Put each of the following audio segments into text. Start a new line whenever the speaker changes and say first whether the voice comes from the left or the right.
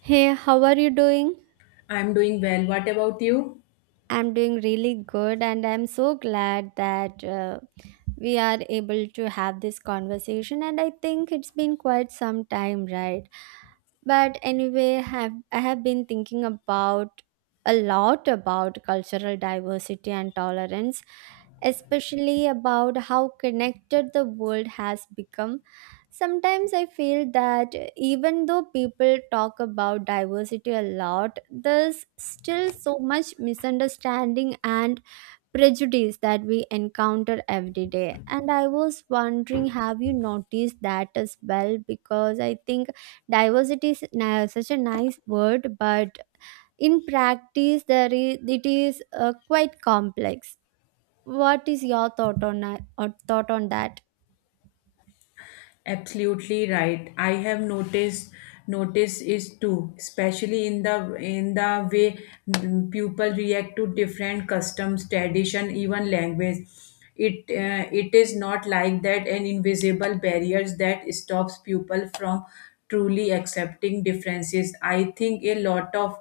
right: Hey, how are you doing?
left: I'm doing well. What about you?
right: I'm doing really good and I'm so glad that we are able to have this conversation, and I think it's been quite some time, right? But anyway, have been thinking about a lot about cultural diversity and tolerance, especially about how connected the world has become. Sometimes I feel that even though people talk about diversity a lot, there's still so much misunderstanding and prejudice that we encounter every day. And I was wondering, have you noticed that as well? Because I think diversity is now such a nice word, but in practice there is it is quite complex. What is your or thought on that?
left: Absolutely right. I have noticed notice is too, especially in the way people react to different customs, tradition, even language. It it is not like that an invisible barriers that stops people from truly accepting differences. I think a lot of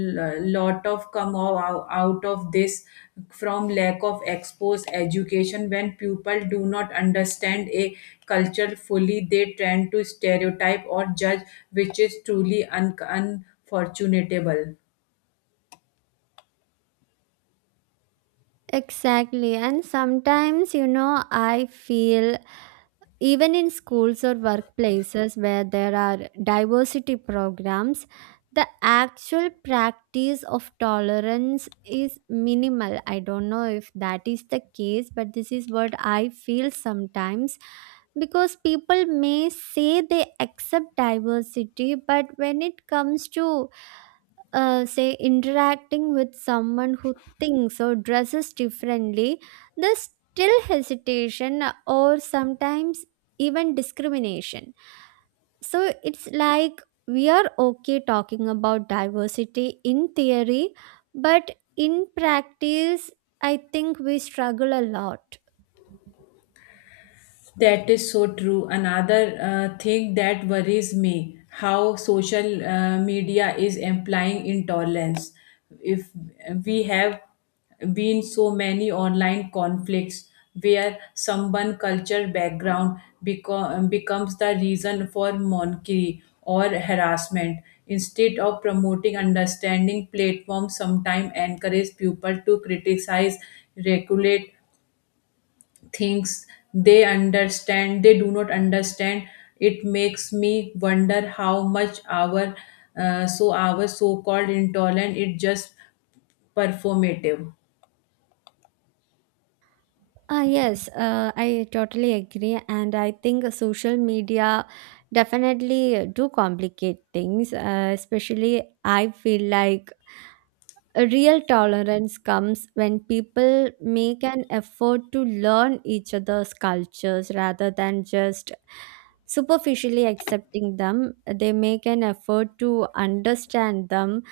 left: lot of out of this from lack of exposed education. When people do not understand a culture fully, they tend to stereotype or judge, which is truly unfortunatable.
right: Exactly, and sometimes I feel, even in schools or workplaces where there are diversity programs, the actual practice of tolerance is minimal. I don't know if that is the case, but this is what I feel sometimes, because people may say they accept diversity, but when it comes to, say, interacting with someone who thinks or dresses differently, there's still hesitation or sometimes even discrimination. So it's like we are okay talking about diversity in theory, but in practice I think we struggle a lot.
left: That is so true. Another thing that worries me, how social media is implying intolerance. If we have been so many online conflicts where someone culture background becomes the reason for mockery or harassment. Instead of promoting understanding, platforms sometimes encourage people to criticize, regulate things they understand they do not understand. It makes me wonder how much our our so called intolerant, it just performative.
right: Ah yes, I totally agree, and I think social media definitely do complicate things. Especially, I feel like a real tolerance comes when people make an effort to learn each other's cultures rather than just superficially accepting them. They make an effort to understand them,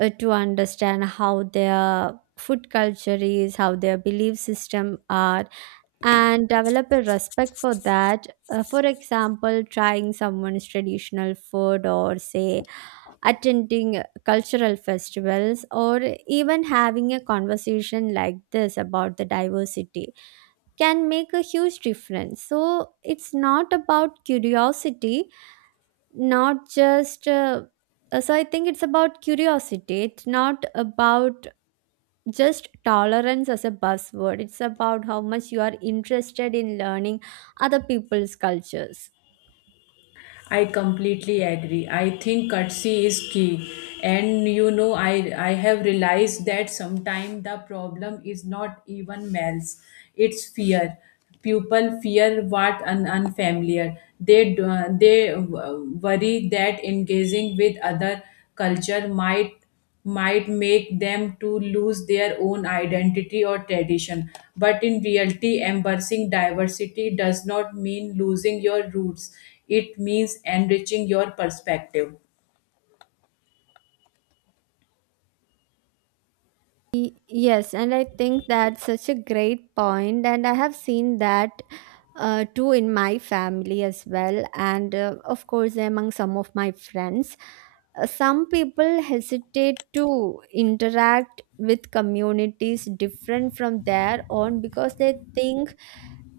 right: to understand how their food culture is, how their belief system are, and develop a respect for that. For example, trying someone's traditional food, or say, attending cultural festivals, or even having a conversation like this about the diversity, can make a huge difference. So, it's not about curiosity, not just. So I think it's about curiosity. It's not about just tolerance as a buzzword. It's about how much you are interested in learning other people's cultures.
left: I completely agree. I think courtesy is key. And you know, I have realized that sometimes the problem is not even males, it's fear. People fear what an unfamiliar. They, they worry that engaging with other culture might make them to lose their own identity or tradition. But in reality, embracing diversity does not mean losing your roots, it means enriching your perspective.
right: Y- Yes, and I think that's such a great point, and I have seen that too in my family as well, and of course, among some of my friends. Some people hesitate to interact with communities different from their own because they think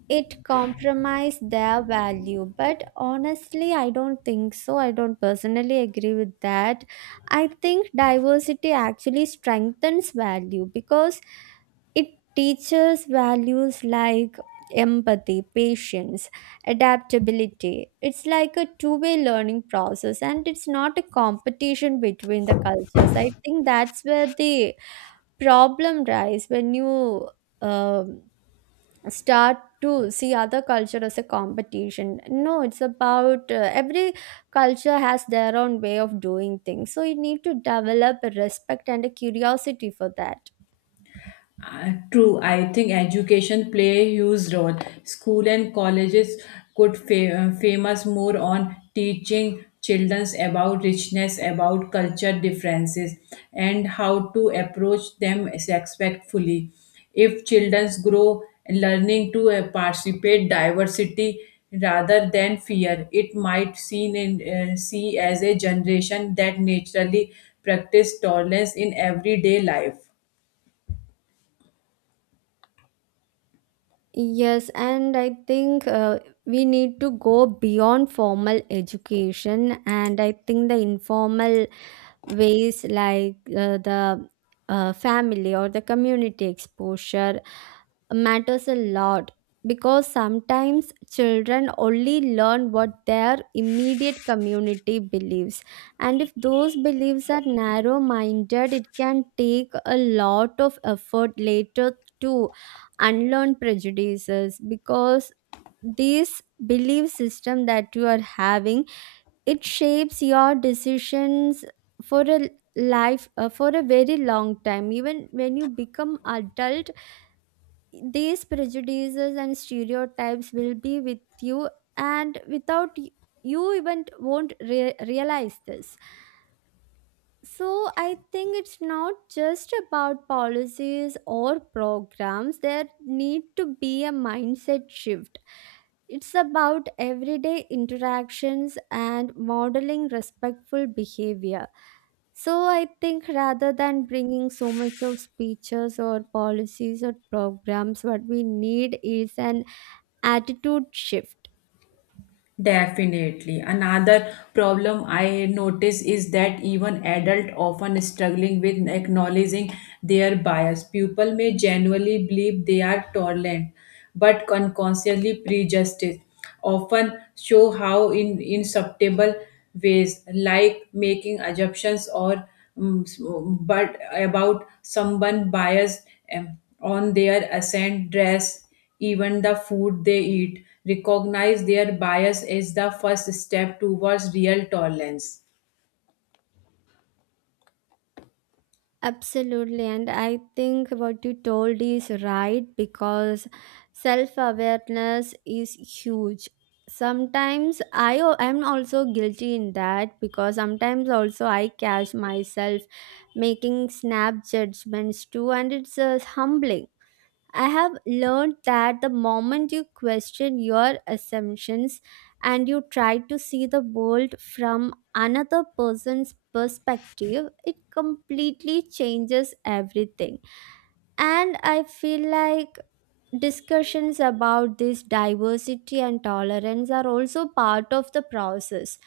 right: it compromised their value. But honestly, I don't think so. I don't personally agree with that. I think diversity actually strengthens value, because it teaches values like empathy, patience, adaptability. It's like a two-way learning process, and it's not a competition between the cultures. I think that's where the problem lies, when you um start to see other culture as a competition. No, it's about, every culture has their own way of doing things, so you need to develop a respect and a curiosity for that.
left: True, I think education play a huge role. School and colleges could famous more on teaching children about richness, about culture differences, and how to approach them respectfully. If children grow learning to participate diversity rather than fear, it might see as a generation that naturally practice tolerance in everyday life.
right: Yes, and I think we need to go beyond formal education, and I think the informal ways, like the family or the community exposure, matters a lot. Because sometimes children only learn what their immediate community believes, and if those beliefs are narrow minded, it can take a lot of effort later to unlearn prejudices. Because this belief system that you are having, it shapes your decisions for a life, for a very long time. Even when you become adult, these prejudices and stereotypes will be with you, and without y- you even won't realize this. So I think it's not just about policies or programs. There need to be a mindset shift. It's about everyday interactions and modeling respectful behavior. So I think rather than bringing so much of speeches or policies or programs, what we need is an attitude shift.
left: Definitely. Another problem I notice is that even adult often struggling with acknowledging their bias. People may genuinely believe they are tolerant, but unconsciously prejudiced. Often show how in insubtle ways, like making assumptions or um, but about someone biased on their accent, dress, even the food they eat, recognize their bias as the first step towards real tolerance.
right: Absolutely. And I think what you told is right, because self awareness is huge. Sometimes I am also guilty in that, because sometimes also I catch myself making snap judgments too, and it's humbling. I have learned that the moment you question your assumptions and you try to see the world from another person's perspective, it completely changes everything. And I feel like discussions about this diversity and tolerance are also part of the process,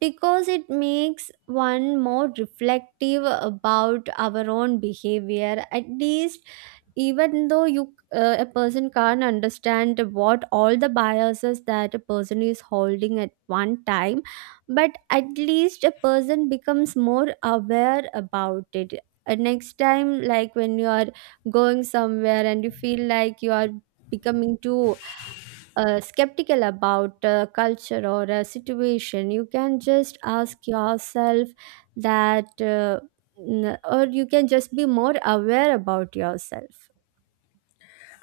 right: because it makes one more reflective about our own behavior, at least. Even though you a person can't understand what all the biases that a person is holding at one time, but at least a person becomes more aware about it. Next time, like when you are going somewhere and you feel like you are becoming too skeptical about a culture or a situation, you can just ask yourself that, or you can just be more aware about yourself.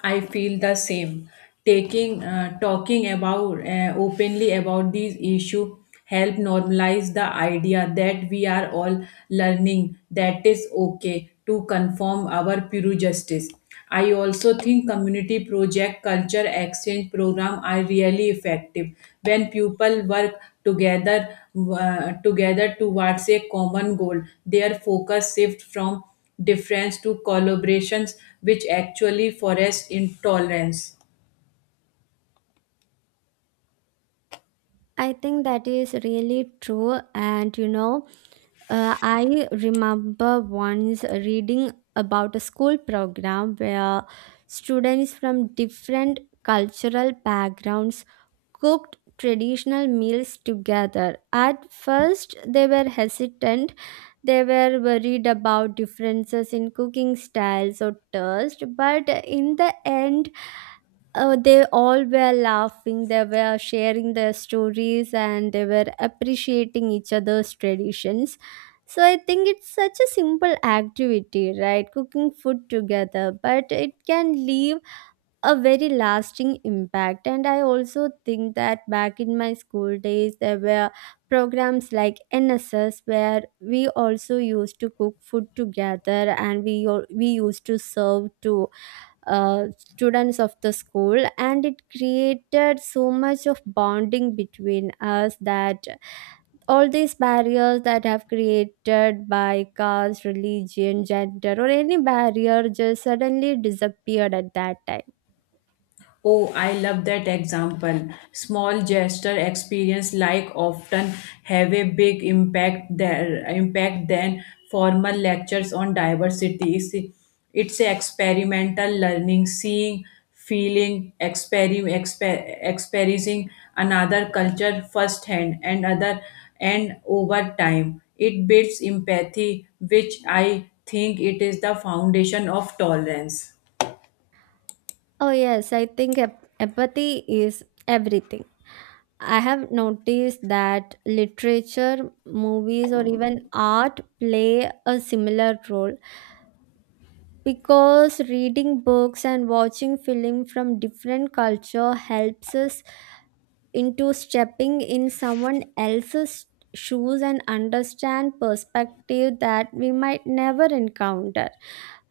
left: I feel the same. Taking talking about openly about these issue help normalize the idea that we are all learning, that is okay to conform our pure justice. I also think community project culture exchange program are really effective when people work together together towards a common goal. Their focus shift from difference to collaborations, which actually forest intolerance.
right: I think that is really true, and you know. I remember once reading about a school program where students from different cultural backgrounds cooked traditional meals together. At first, they were hesitant. They were worried about differences in cooking styles or taste, but in the end, they all were laughing, they were sharing their stories, and they were appreciating each other's traditions. So I think it's such a simple activity, right? Cooking food together, but it can leave a very lasting impact. And I also think that back in my school days, there were programs like NSS, where we also used to cook food together, and we used to serve to students of the school, and it created so much of bonding between us, that all these barriers that have created by caste, religion, gender, or any barrier just suddenly disappeared at that time.
left: Oh, I love that example. Small gesture experience like often have a big impact, there impact than formal lectures on diversity. It's a experimental learning, seeing, feeling, experiencing another culture firsthand and other and over time. It builds empathy, which I think it is the foundation of tolerance.
right: Oh yes, I think empathy is everything. I have noticed that literature, movies, or even art play a similar role, because reading books and watching film from different culture helps us into stepping in someone else's shoes and understand perspective that we might never encounter.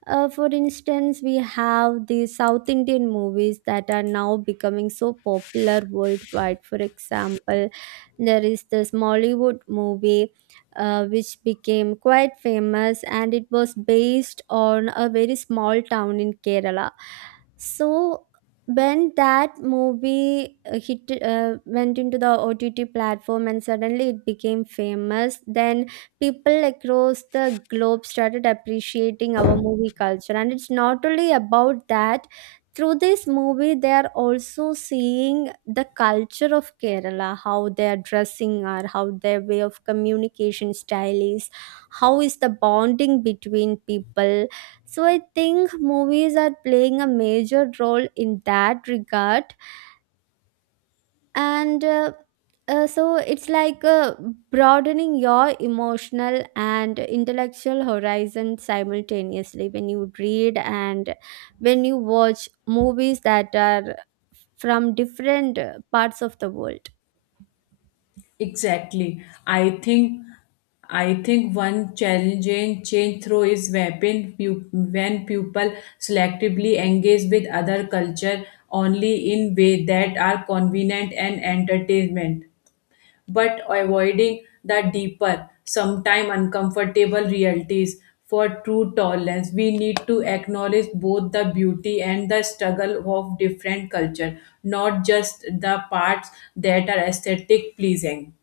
right: Uh, for instance, we have the South Indian movies that are now becoming so popular worldwide. For example, there is this Mollywood movie which became quite famous, and it was based on a very small town in Kerala. So, when that movie went into the OTT platform and suddenly it became famous, then people across the globe started appreciating our movie culture. And it's not only about that, through this movie, they are also seeing the culture of Kerala, how their dressing are, how their way of communication style is, how is the bonding between people. So I think movies are playing a major role in that regard, and so it's like, broadening your emotional and intellectual horizon simultaneously, when you read and when you watch movies that are from different parts of the world.
left: Exactly. I think one challenging change through is when people selectively engage with other culture only in way that are convenient and entertainment, but avoiding the deeper, sometimes uncomfortable realities. For true tolerance, we need to acknowledge both the beauty and the struggle of different culture, not just the parts that are aesthetic pleasing.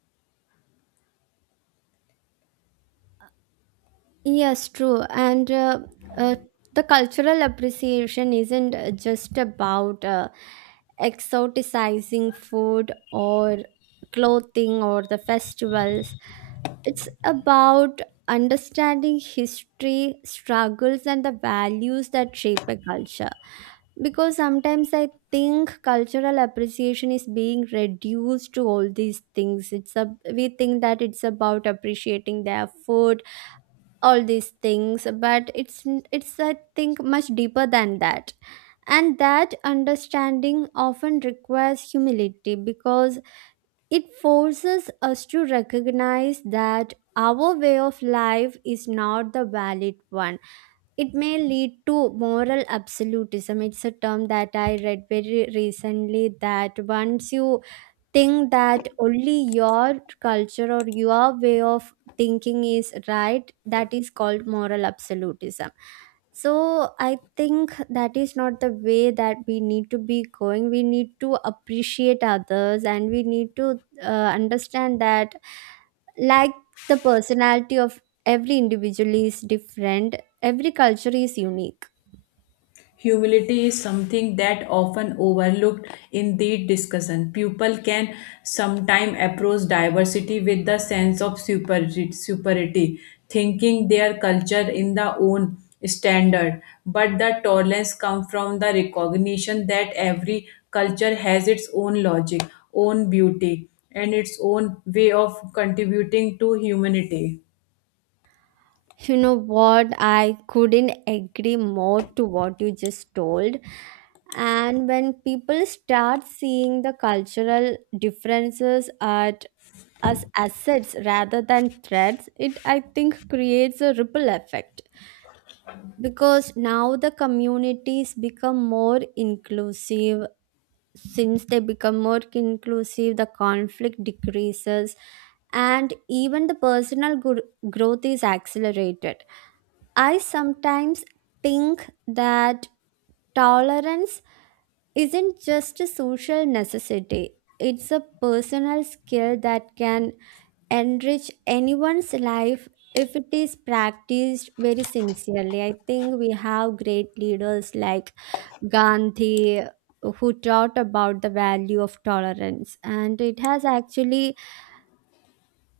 right: Yes, true. And uh, the cultural appreciation isn't just about exoticizing food or clothing or the festivals. It's about understanding history, struggles, and the values that shape a culture. Because sometimes I think cultural appreciation is being reduced to all these things. It's a, we think that it's about appreciating their food, all these things, but it's, I think, much deeper than that. And that understanding often requires humility, because it forces us to recognize that our way of life is not the valid one. It may lead to moral absolutism. It's a term that I read very recently, that once you think that only your culture or your way of thinking is right, that is called moral absolutism. So I think that is not the way that we need to be going. We need to appreciate others, and we need to understand that, like, the personality of every individual is different, every culture is unique.
left: Humility is something that often overlooked in the discussion. People can sometimes approach diversity with the sense of superiority, thinking their culture in the own standard. But the tolerance comes from the recognition that every culture has its own logic, own beauty, and its own way of contributing to humanity.
right: You know what? I couldn't agree more to what you just told. And when people start seeing the cultural differences at as assets rather than threats, it, I think, creates a ripple effect. Because now the communities become more inclusive. Since they become more inclusive, the conflict decreases, and even the growth is accelerated. I sometimes think that tolerance isn't just a social necessity, it's a personal skill that can enrich anyone's life if it is practiced very sincerely. I think we have great leaders like Gandhi, who taught about the value of tolerance, and it has actually,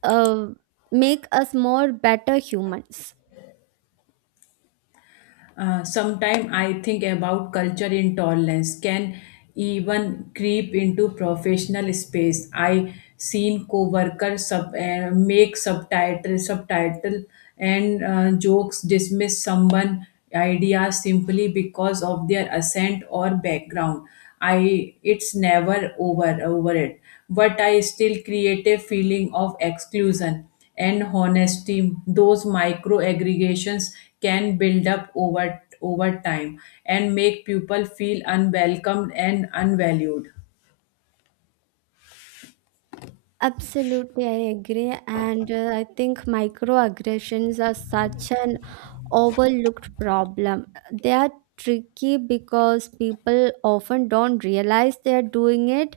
right: uh, make us more better humans.
left: Sometime I think about culture intolerance can even creep into professional space. I seen co-workers make subtitle and jokes dismiss someone idea simply because of their accent or background. I it's never over it, but I still create a feeling of exclusion. And honesty, those micro aggregations can build up over time and make people feel unwelcomed and unvalued.
right: Absolutely, I agree. And I think microaggressions are such an overlooked problem. They are tricky because people often don't realize they are doing it.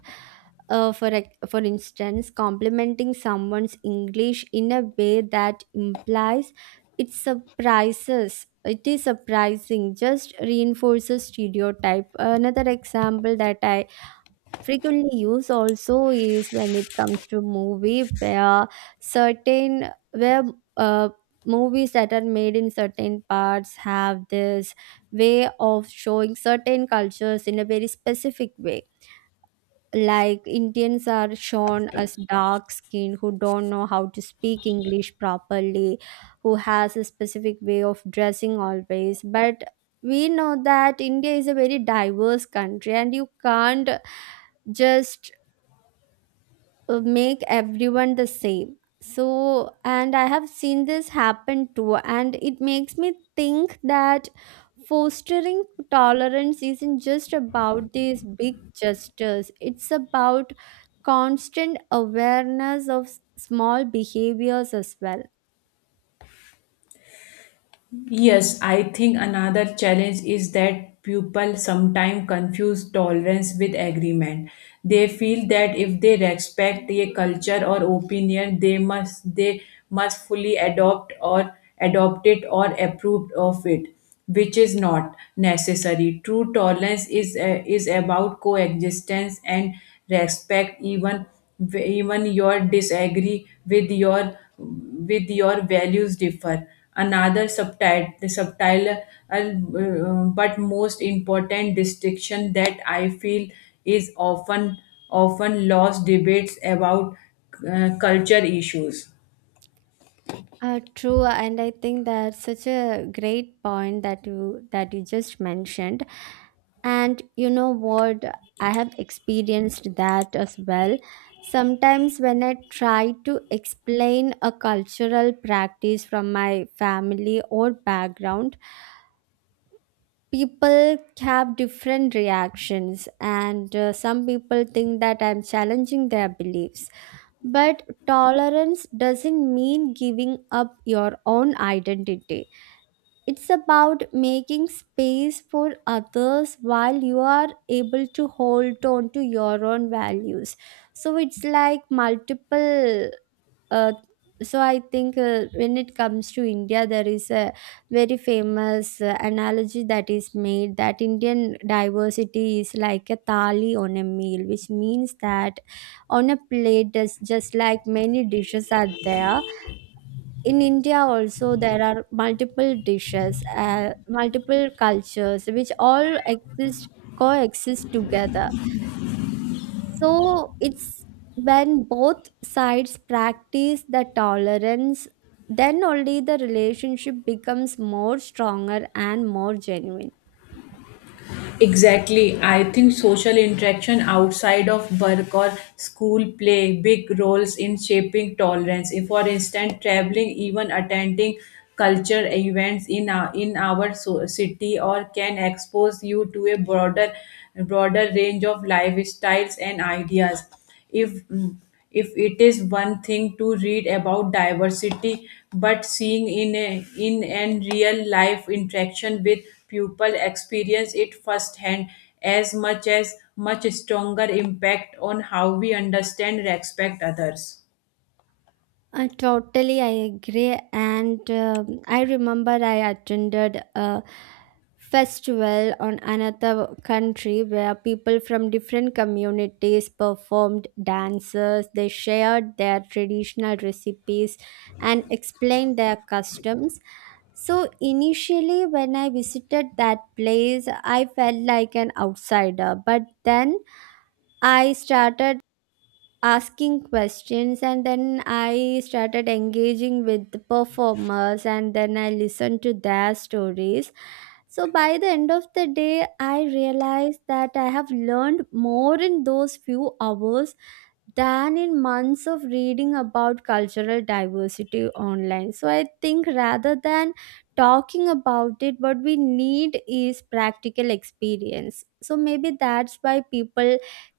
right: For instance, complimenting someone's English in a way that implies it surprises. It is surprising, just reinforces stereotype. Another example that I frequently used also is when it comes to movie where certain where uh, movies that are made in certain parts have this way of showing certain cultures in a very specific way, like Indians are shown as dark skinned who don't know how to speak English properly, who has a specific way of dressing always. But we know that India is a very diverse country and you can't just make everyone the same. So, and I have seen this happen too, and it makes me think that fostering tolerance isn't just about these big gestures, it's about constant awareness of small behaviors as well.
left: Yes, I think another challenge is that people sometimes confuse tolerance with agreement. They feel that if they respect a culture or opinion, they must fully adopt or adopt it or approve of it, which is not necessary. True tolerance is about coexistence and respect. Even your disagree with your values differ. Another subtitle, the subtitle but most important distinction that I feel is often lost debates about culture issues.
right: True, and I think that's such a great point that you just mentioned. And you know what? I have experienced that as well. Sometimes when I try to explain a cultural practice from my family or background, people have different reactions, and some people think that I'm challenging their beliefs, but tolerance doesn't mean giving up your own identity. It's about making space for others while you are able to hold on to your own values. So it's like multiple uh, so I think when it comes to India, there is a very famous analogy that is made, that Indian diversity is like a thali on a meal, which means that on a plate there's just like many dishes are there. In India also there are multiple dishes, multiple cultures, which all exist, coexist together. So it's, when both sides practice the tolerance, then only the relationship becomes more stronger and more genuine.
left: Exactly. I think social interaction outside of work or school play big roles in shaping tolerance. If, for instance, traveling, even attending culture events in in our city or can expose you to a broader range of lifestyles and ideas. If if it is one thing to read about diversity, but seeing in and real life interaction with people experience it firsthand as much stronger impact on how we understand respect others.
right: Totally, I agree. And I remember I attended a festival on another country where people from different communities performed dances. They shared their traditional recipes and explained their customs. So initially, when I visited that place, I felt like an outsider. But then I started asking questions, and then I started engaging with the performers, and then I listened to their stories. So by the end of the day, I realized that I have learned more in those few hours than in months of reading about cultural diversity online. So I think rather than talking about it, what we need is practical experience. So maybe that's why people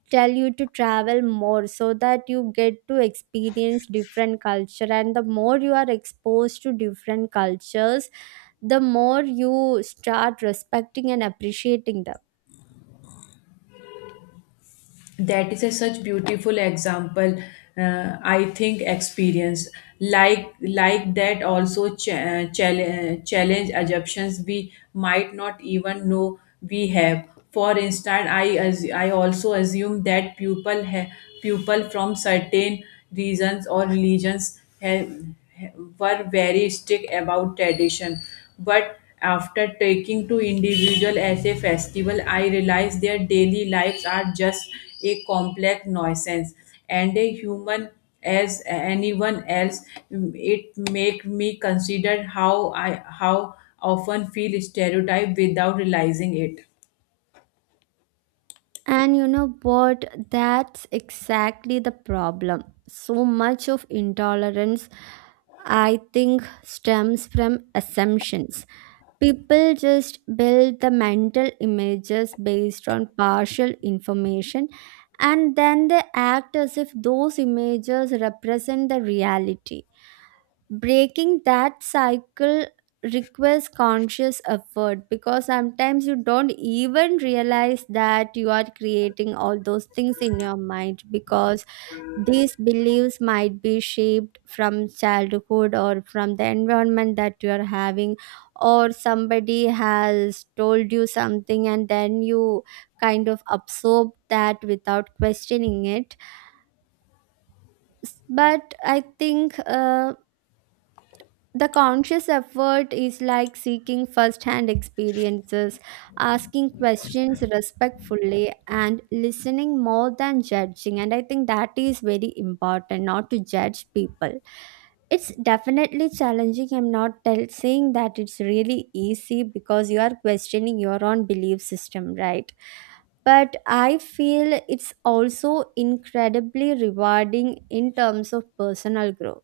right: tell you to travel more, so that you get to experience different culture. And the more you are exposed to different cultures, the more you start respecting and appreciating them.
left: That is a such beautiful example. I think experience like that also challenge assumptions we might not even know we have. For instance, I also assume that people from certain regions or religions have, were very strict about tradition. But after taking to individual as a festival, I realized their daily lives are just a complex nuisance and a human as anyone else. It make me consider how I how often feel stereotyped without realizing it.
right: And you know what? That's exactly the problem. So much of intolerance, I think, stems from assumptions. People just build the mental images based on partial information, and then they act as if those images represent the reality. Breaking that cycle requires conscious effort, because sometimes you don't even realize that you are creating all those things in your mind, because these beliefs might be shaped from childhood or from the environment that you are having, or somebody has told you something and then you kind of absorb that without questioning it. But I think the conscious effort is like seeking first hand experiences, asking questions respectfully, and listening more than judging. And I think that is very important, not to judge people. It's definitely challenging. I'm not saying that it's really easy, because you are questioning your own belief system, right? But I feel it's also incredibly rewarding in terms of personal growth.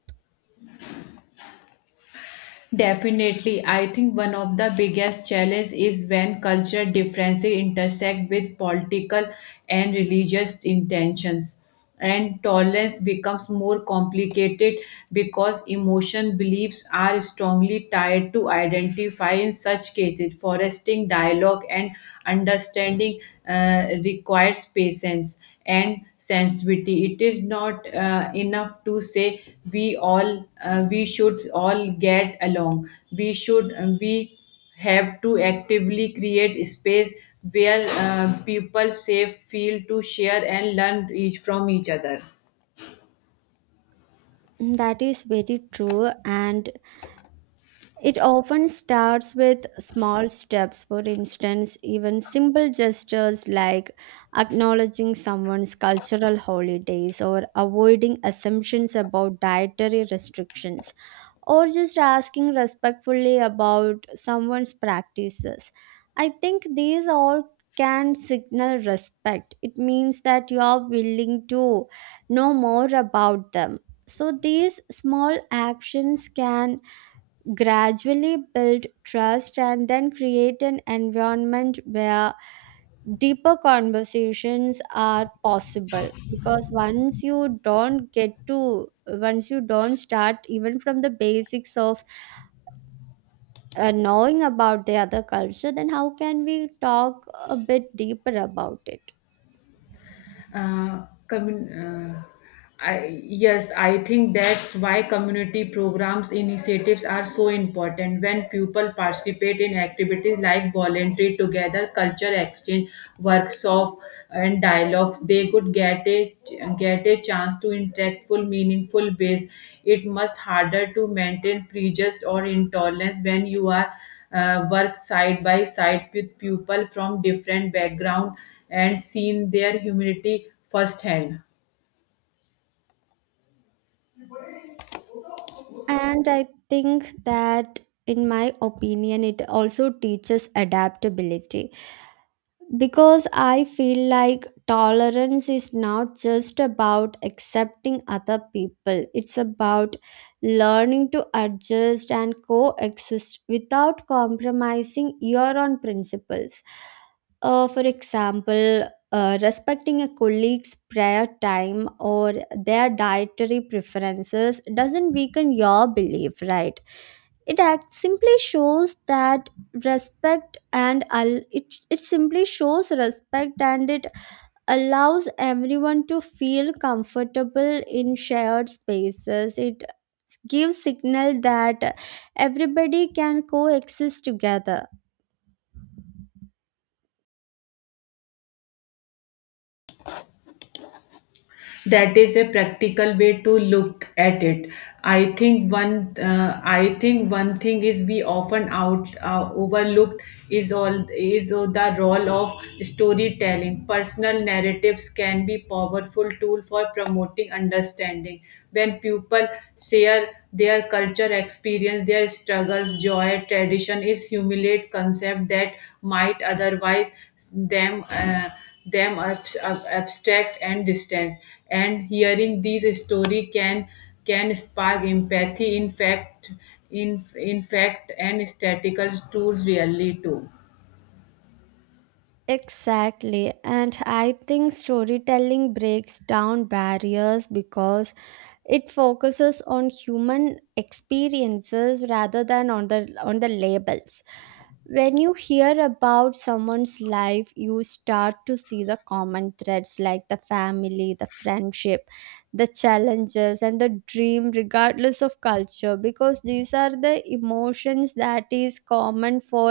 left: Definitely, I think one of the biggest challenges is when cultural differences intersect with political and religious intentions, and tolerance becomes more complicated because emotion beliefs are strongly tied to identify in such cases. Foresting dialogue and understanding requires patience and sensitivity. It is not enough to say we all we should all get along. We have to actively create space where people safe feel to share and learn each from each other.
right: That is very true. And it often starts with small steps. For instance, even simple gestures like acknowledging someone's cultural holidays, or avoiding assumptions about dietary restrictions, or just asking respectfully about someone's practices. I think these all can signal respect. It means that you are willing to know more about them. So these small actions can gradually build trust and then create an environment where deeper conversations are possible. Because once you don't start even from the basics of knowing about the other culture, then how can we talk a bit deeper about it?
left: uh, commun- uh, yes, I think that's why community programs initiatives are so important. When people participate in activities like voluntary together, culture exchange, workshop, and dialogues, they could get a chance to interact full, meaningful ways. It must harder to maintain prejudice or intolerance when you are worked side by side with people from different background and seen their humanity firsthand.
right: And I think that, in my opinion, it also teaches adaptability. Because I feel like tolerance is not just about accepting other people, it's about learning to adjust and coexist without compromising your own principles. For example, respecting a colleague's prayer time or their dietary preferences doesn't weaken your belief, right? It act- simply shows that respect and al- it simply shows respect, and it allows everyone to feel comfortable in shared spaces. It gives signal that everybody can coexist together.
left: That is a practical way to look at it. I think one thing is we often out overlooked is all is the role of storytelling. Personal narratives can be powerful tool for promoting understanding. When people share their culture experience, their struggles, joy, tradition is humiliate concept that might otherwise them uh, them abstract and distant. And hearing these story can spark empathy in fact, in fact, and statistical tools really too.
right: Exactly, and I think storytelling breaks down barriers, because it focuses on human experiences rather than on the labels. When you hear about someone's life, you start to see the common threads, like the family, the friendship, the challenges and the dream, regardless of culture, because these are the emotions that is common for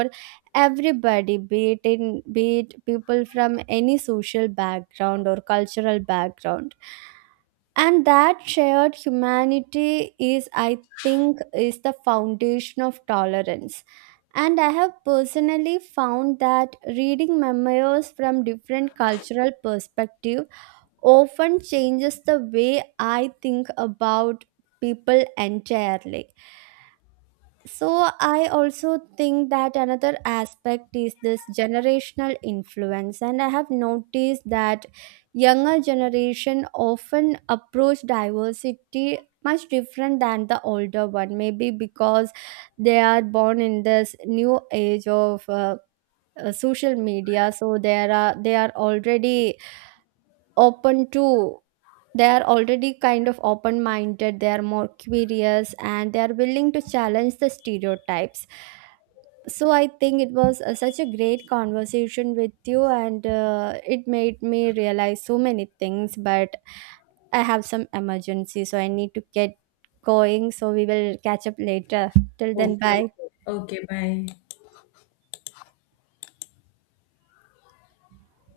right: everybody, be it people from any social background or cultural background. And that shared humanity is, I think, is the foundation of tolerance. And I have personally found that reading memoirs from different cultural perspective often changes the way I think about people entirely. So, I also think that another aspect is this generational influence, and I have noticed that younger generation often approach diversity much different than the older one. Maybe because they are born in this new age of social media, so there are they are already open to, they are already kind of open minded, they are more curious, and they are willing to challenge the stereotypes. So I think it was such a great conversation with you, and it made me realize so many things. But I have some emergency, so I need to get going, so we will catch up later. Till then,
left: Okay,
right: bye.
left: okay, okay, bye.